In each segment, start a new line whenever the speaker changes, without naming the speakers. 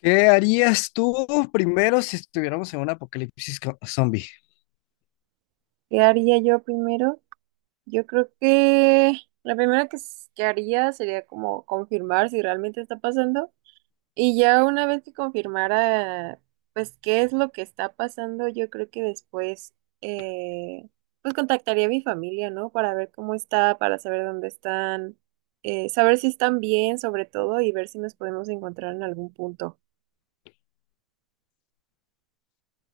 ¿Qué harías tú primero si estuviéramos en un apocalipsis zombie?
¿Qué haría yo primero? Yo creo que la primera que haría sería como confirmar si realmente está pasando. Y ya una vez que confirmara, pues, qué es lo que está pasando, yo creo que después, eh, pues, contactaría a mi familia, ¿no? Para ver cómo está, para saber dónde están, saber si están bien, sobre todo, y ver si nos podemos encontrar en algún punto.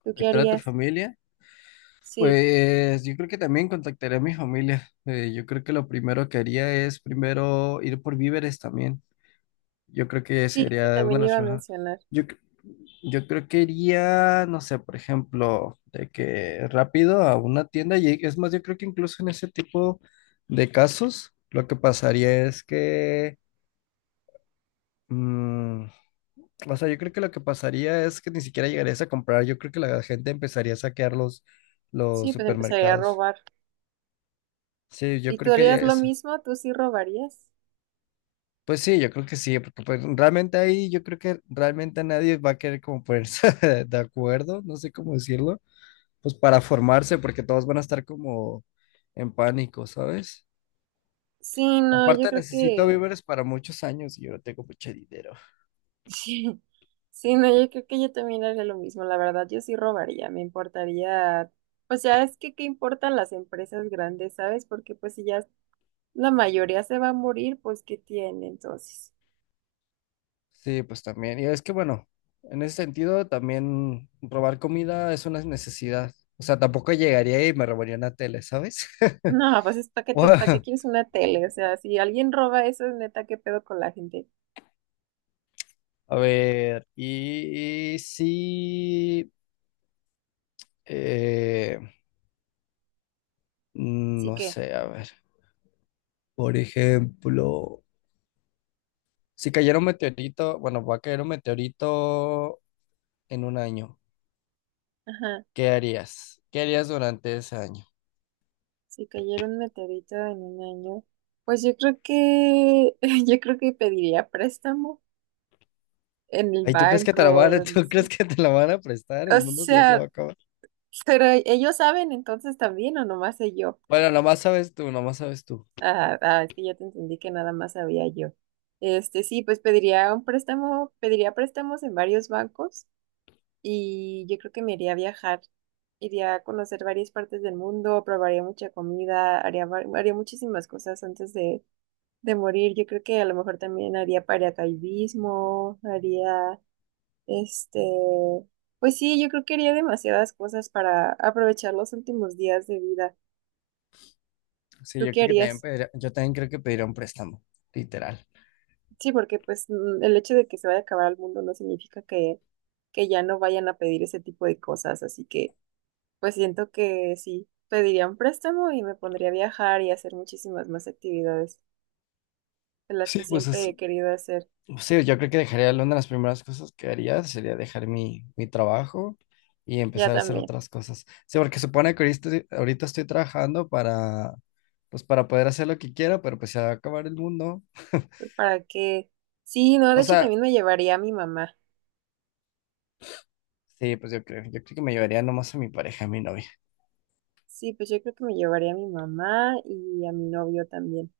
¿Tú qué
¿Contactar a tu
harías?
familia?
Sí,
Pues yo creo que también contactaré a mi familia. Yo creo que lo primero que haría es primero ir por víveres también. Yo creo que
sí, eso
sería una de
también
las
iba a
cosas.
mencionar.
Yo, cre- yo creo que iría, no sé, por ejemplo, de que rápido a una tienda y es más, yo creo que incluso en ese tipo de casos, lo que pasaría es que mm, o sea, yo creo que lo que pasaría es que ni siquiera llegarías a comprar. Yo creo que la gente empezaría a saquear los
Sí, pues empezaría a
supermercados.
robar.
Sí, yo
¿Y tú
creo que
harías
haría
lo
eso.
mismo? ¿Tú sí robarías?
Pues sí, yo creo que sí, porque pues realmente ahí yo creo que realmente nadie va a querer como ponerse de acuerdo, no sé cómo decirlo, pues para formarse, porque todos van a estar como en pánico, ¿sabes?
Sí, no, yo
Aparte
creo
necesito
que...
víveres para muchos años y yo no tengo mucho dinero.
Sí, sí, no, yo creo que yo también haría lo mismo. La verdad, yo sí robaría. Me importaría... Pues ya es que qué importan las empresas grandes, ¿sabes? Porque pues si ya la mayoría se va a morir, pues ¿qué tiene entonces?
Sí, pues también. Y es que bueno, en ese sentido también robar comida es una necesidad. O sea, tampoco llegaría y me robaría una tele, ¿sabes?
No, pues es para qué te,
Bueno,
pa qué quieres una tele. O sea, si alguien roba eso, es neta, qué pedo con la gente.
a ver, y sí, eh,
Sí
no
que,
sé, a ver, por ejemplo, si cayera un meteorito, bueno, va a caer un meteorito en un año,
ajá,
¿qué harías? ¿Qué harías durante ese año?
si cayera un meteorito en un año, pues yo creo que, yo creo que pediría préstamo en el
Ay, ¿tú crees que te
banco
la
o
van a,
donde
¿tú
sea.
crees que te la van a prestar?
O
El mundo ya se va
sea,
a acabar.
pero ellos saben entonces también o nomás sé yo.
Bueno, nomás sabes tú, nomás sabes tú.
Ah, ah, es que ya te entendí que nada más sabía yo. Sí, pues pediría un préstamo, pediría préstamos en varios bancos y yo creo que me iría a viajar. Iría a conocer varias partes del mundo, probaría mucha comida, haría muchísimas cosas antes de morir. Yo creo que a lo mejor también haría paracaidismo, haría Este, pues sí, yo creo que haría demasiadas cosas para aprovechar los últimos días de vida.
Sí,
¿Tú
yo
qué
creo que también
harías?
yo también creo que pediría un préstamo, literal.
Sí, porque pues mm, el hecho de que se vaya a acabar el mundo no significa que ya no vayan a pedir ese tipo de cosas, así que pues siento que sí, pediría un préstamo y me pondría a viajar y a hacer muchísimas más actividades de las
Sí,
que
pues
siempre
es,
he querido hacer,
sí, yo creo que dejaría una de las primeras cosas que haría sería dejar mi trabajo y
ya
empezar a hacer
también,
otras cosas. Sí, porque supone que ahorita, ahorita estoy trabajando para, pues para poder hacer lo que quiera, pero pues se va a acabar el mundo.
pues, para que, sí, no, de
O
hecho
sea,
también me llevaría a mi mamá.
sí, pues yo creo que me llevaría nomás a mi pareja, a mi novia.
Sí, pues yo creo que me llevaría a mi mamá y a mi novio también.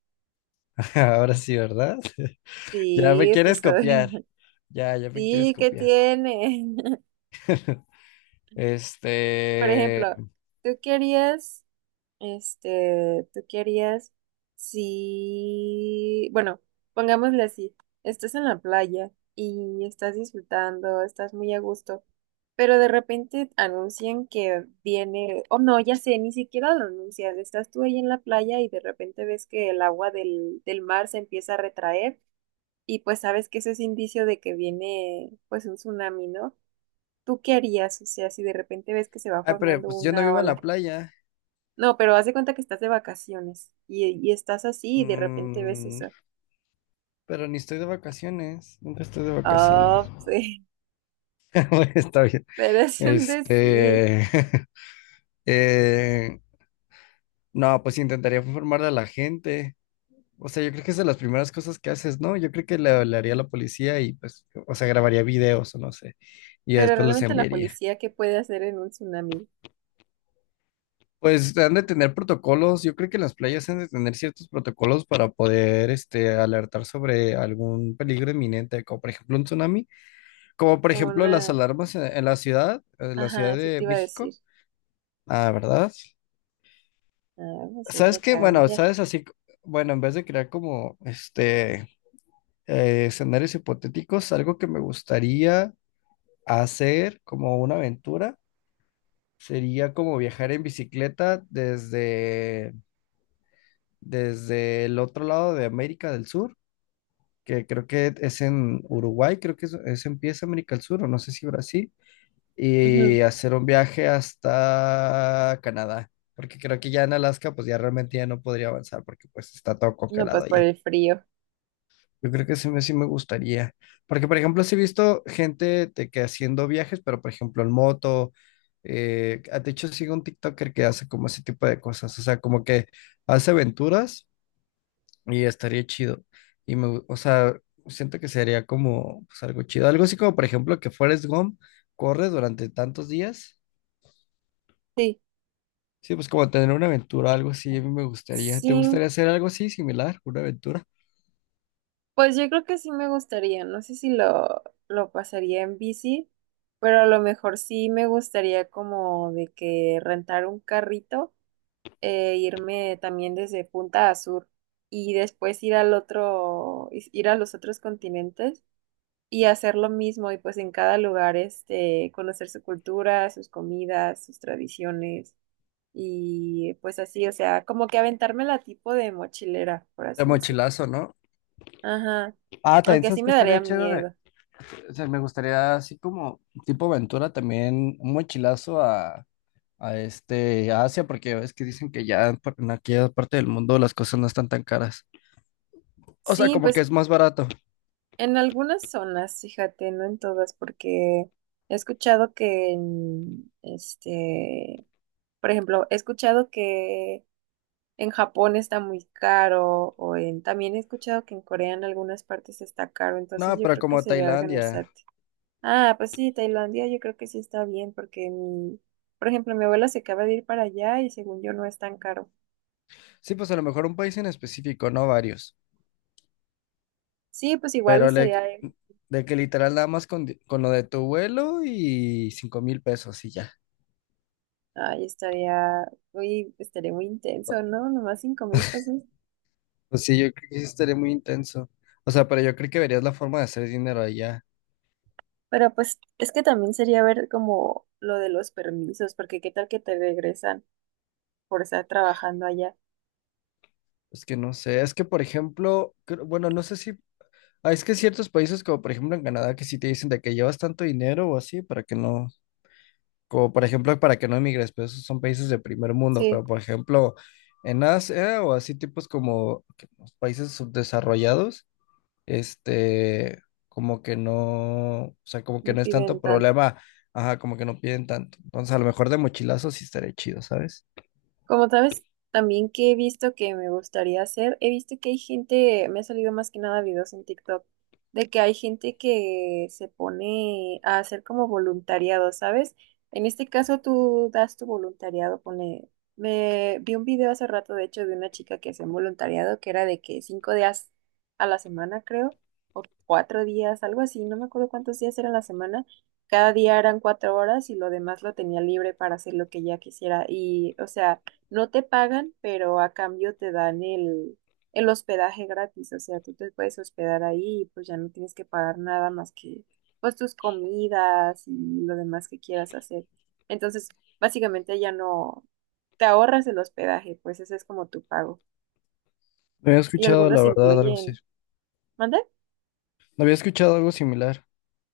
Ahora sí, ¿verdad? Ya me
Sí, pues
quieres
soy-
copiar. Ya me quieres
sí, ¿qué
copiar.
tiene? Por
Este.
ejemplo, tú querías, este, tú querías, sí, bueno, pongámosle así, estás en la playa y estás disfrutando, estás muy a gusto, pero de repente anuncian que viene, oh no, ya sé, ni siquiera lo anuncian, estás tú ahí en la playa y de repente ves que el agua del mar se empieza a retraer, y pues sabes que eso es indicio de que viene pues un tsunami, ¿no? ¿Tú qué harías? O sea, si de repente ves que se va
Ay, pero
formando
pues yo no
una
vivo en la
ola.
playa.
No, pero haz de cuenta que estás de vacaciones y estás así y de repente ves
Mm,
eso.
pero ni estoy de vacaciones. Nunca estoy de vacaciones.
Oh, sí,
Bueno, está bien.
pero es un decir.
Este. eh, no, pues intentaría informar a la gente. O sea, yo creo que es de las primeras cosas que haces, ¿no? Yo creo que hablaría a la policía y pues, o sea, grabaría videos o no sé. Y ya
Pero
después los
realmente la
enviaría.
policía, ¿qué puede hacer en un tsunami?
Pues han de tener protocolos, yo creo que las playas han de tener ciertos protocolos para poder este, alertar sobre algún peligro inminente, como por ejemplo un tsunami, como por
Como
ejemplo las
una...
alarmas en la
Ajá,
Ciudad
eso
de
te iba a decir.
México. Ah, ¿verdad?
Ah, pues
¿Sabes
ella
qué? Bueno,
cambia.
bueno, en vez de crear como este escenarios hipotéticos, algo que me gustaría hacer como una aventura sería como viajar en bicicleta desde el otro lado de América del Sur, que creo que es en Uruguay, creo que empieza América del Sur, o no sé si Brasil,
Ujú.
y hacer un viaje hasta Canadá, porque creo que ya en Alaska pues ya realmente ya no podría avanzar porque pues está todo
No,
congelado
pues por
allá.
el frío.
Yo creo que sí me gustaría, porque por ejemplo sí he visto gente de que haciendo viajes, pero por ejemplo en moto, de hecho sigo un TikToker que hace como ese tipo de cosas, o sea, como que hace aventuras y estaría chido. O sea, siento que sería como pues, algo chido. Algo así como, por ejemplo, que Forrest Gump corre durante tantos días.
Sí.
Sí, pues como tener una aventura, algo así, a mí me gustaría. ¿Te
Sí,
gustaría hacer algo así similar? Una aventura.
pues yo creo que sí me gustaría, no sé si lo pasaría en bici, pero a lo mejor sí me gustaría como de que rentar un carrito, irme también desde punta a sur y después ir a los otros continentes y hacer lo mismo y pues en cada lugar este, conocer su cultura, sus comidas, sus tradiciones y pues así, o sea, como que aventarme la tipo de mochilera, por
De
así decirlo.
mochilazo, ¿no?
Ajá.
Ah, también
Aunque sí
sabes que
me
estaría
daría
chido de,
miedo.
o sea, me gustaría así como tipo aventura también, un mochilazo a este a Asia, porque ya ves que dicen que ya en aquella parte del mundo las cosas no están tan caras. O sea,
Sí,
como que
pues
es más barato.
en algunas zonas, fíjate, no en todas, porque he escuchado que en, este, por ejemplo, he escuchado que en Japón está muy caro, o en, también he escuchado que en Corea en algunas partes está caro, entonces
No,
yo
pero
creo que
como
sería
Tailandia.
organizarte. Ah, pues sí, Tailandia yo creo que sí está bien, porque mi, por ejemplo, mi abuela se acaba de ir para allá y según yo no es tan caro.
Sí, pues a lo mejor un país en específico, no varios.
Sí, pues igual
Pero le-
estaría.
de que literal nada más con lo de tu vuelo y 5,000 pesos y ya.
Ay, estaría muy intenso, ¿no? Nomás 5,000 pesos.
Pues sí, yo creo que sí estaría muy intenso. O sea, pero yo creo que verías la forma de hacer dinero allá.
Pero pues es que también sería ver como lo de los permisos, porque qué tal que te regresan por estar trabajando allá.
Es que no sé, es que por ejemplo, bueno, no sé si, ah, es que ciertos países como por ejemplo en Canadá que sí te dicen de que llevas tanto dinero o así para que no. Como por ejemplo, para que no emigres, pero esos son países de primer mundo,
Sí,
pero por ejemplo, en Asia o así tipos como que los países subdesarrollados, este, como que no, o sea, como que
no
no es
piden
tanto
tanto.
problema, ajá, como que no piden tanto. Entonces, a lo mejor de mochilazo sí estaría chido, ¿sabes?
Como sabes, también que he visto que me gustaría hacer, he visto que hay gente, me ha salido más que nada videos en TikTok, de que hay gente que se pone a hacer como voluntariado, ¿sabes? En este caso tú das tu voluntariado, pone, me vi un video hace rato, de hecho, de una chica que hacía un voluntariado que era de que 5 días a la semana, creo, o 4 días, algo así, no me acuerdo cuántos días eran la semana. Cada día eran 4 horas y lo demás lo tenía libre para hacer lo que ella quisiera. Y, o sea, no te pagan, pero a cambio te dan el hospedaje gratis. O sea, tú te puedes hospedar ahí y pues ya no tienes que pagar nada más que pues tus comidas y lo demás que quieras hacer. Entonces, básicamente ya no te ahorras el hospedaje, pues ese es como tu pago.
No había
Y
escuchado,
algunos
la verdad, algo así.
incluyen, ¿mande?
No había escuchado algo similar.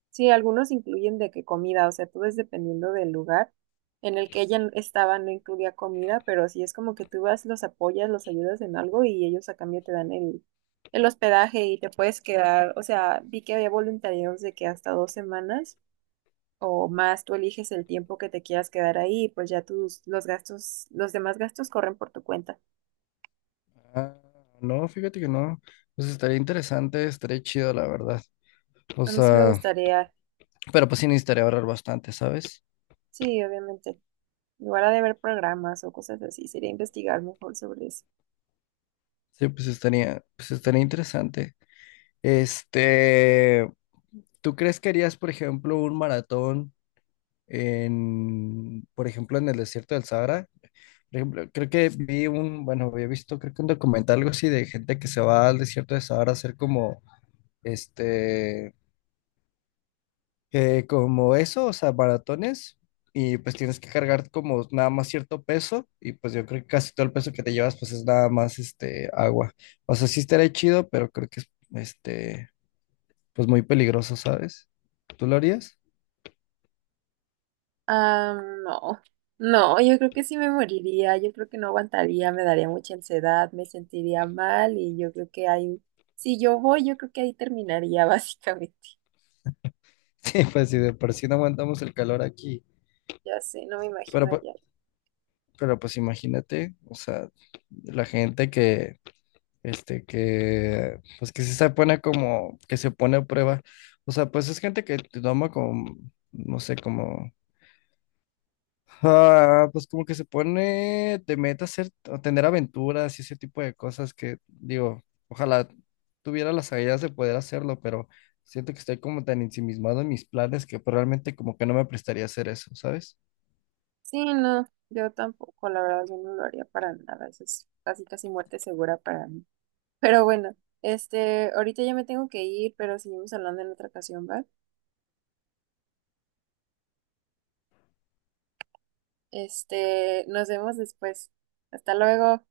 Sí, algunos incluyen de que comida, o sea, todo es dependiendo del lugar en el que ella estaba, no incluía comida, pero sí es como que tú vas, los apoyas, los ayudas en algo y ellos a cambio te dan el hospedaje y te puedes quedar, o sea, vi que había voluntariados de que hasta 2 semanas o más tú eliges el tiempo que te quieras quedar ahí, pues ya tus, los gastos, los demás gastos corren por tu cuenta.
Ah, no, fíjate que no. Pues estaría interesante, estaría chido, la verdad. O
A mí sí me
sea,
gustaría,
pero pues sí necesitaría ahorrar bastante, ¿sabes?
sí, obviamente, igual lugar de ver programas o cosas así, sería investigar mejor sobre eso.
Sí, pues estaría interesante. Este, ¿tú crees que harías, por ejemplo, un maratón en, por ejemplo, en el desierto del Sahara? Por ejemplo, creo que vi un, bueno, había visto, creo que un documental, algo así, de gente que se va al desierto del Sahara a hacer como, este, como eso, o sea, maratones, y pues tienes que cargar como nada más cierto peso, y pues yo creo que casi todo el peso que te llevas pues es nada más este agua. O sea, sí estaría chido, pero creo que es este, pues muy peligroso, ¿sabes? ¿Tú lo harías?
Ah, no, no, yo creo que sí me moriría, yo creo que no aguantaría, me daría mucha ansiedad, me sentiría mal y yo creo que ahí, si yo voy, yo creo que ahí terminaría básicamente.
Sí, pues si de por sí no aguantamos el calor aquí,
Ya sé, no me imagino
pero, pu-
allá.
pero pues imagínate, o sea, la gente que, este, que, pues que sí se pone como, que se pone a prueba, o sea, pues es gente que te toma como, no sé, como. Ah, pues como que se pone de meta hacer, o tener aventuras y ese tipo de cosas que digo, ojalá tuviera las ideas de poder hacerlo, pero siento que estoy como tan ensimismado en mis planes que pues, realmente como que no me prestaría a hacer eso, ¿sabes?
Sí, no, yo tampoco, la verdad, yo no lo haría para nada, eso es casi casi muerte segura para mí. Pero bueno, este, ahorita ya me tengo que ir, pero seguimos hablando en otra ocasión, ¿va? Este, nos vemos después. Hasta luego.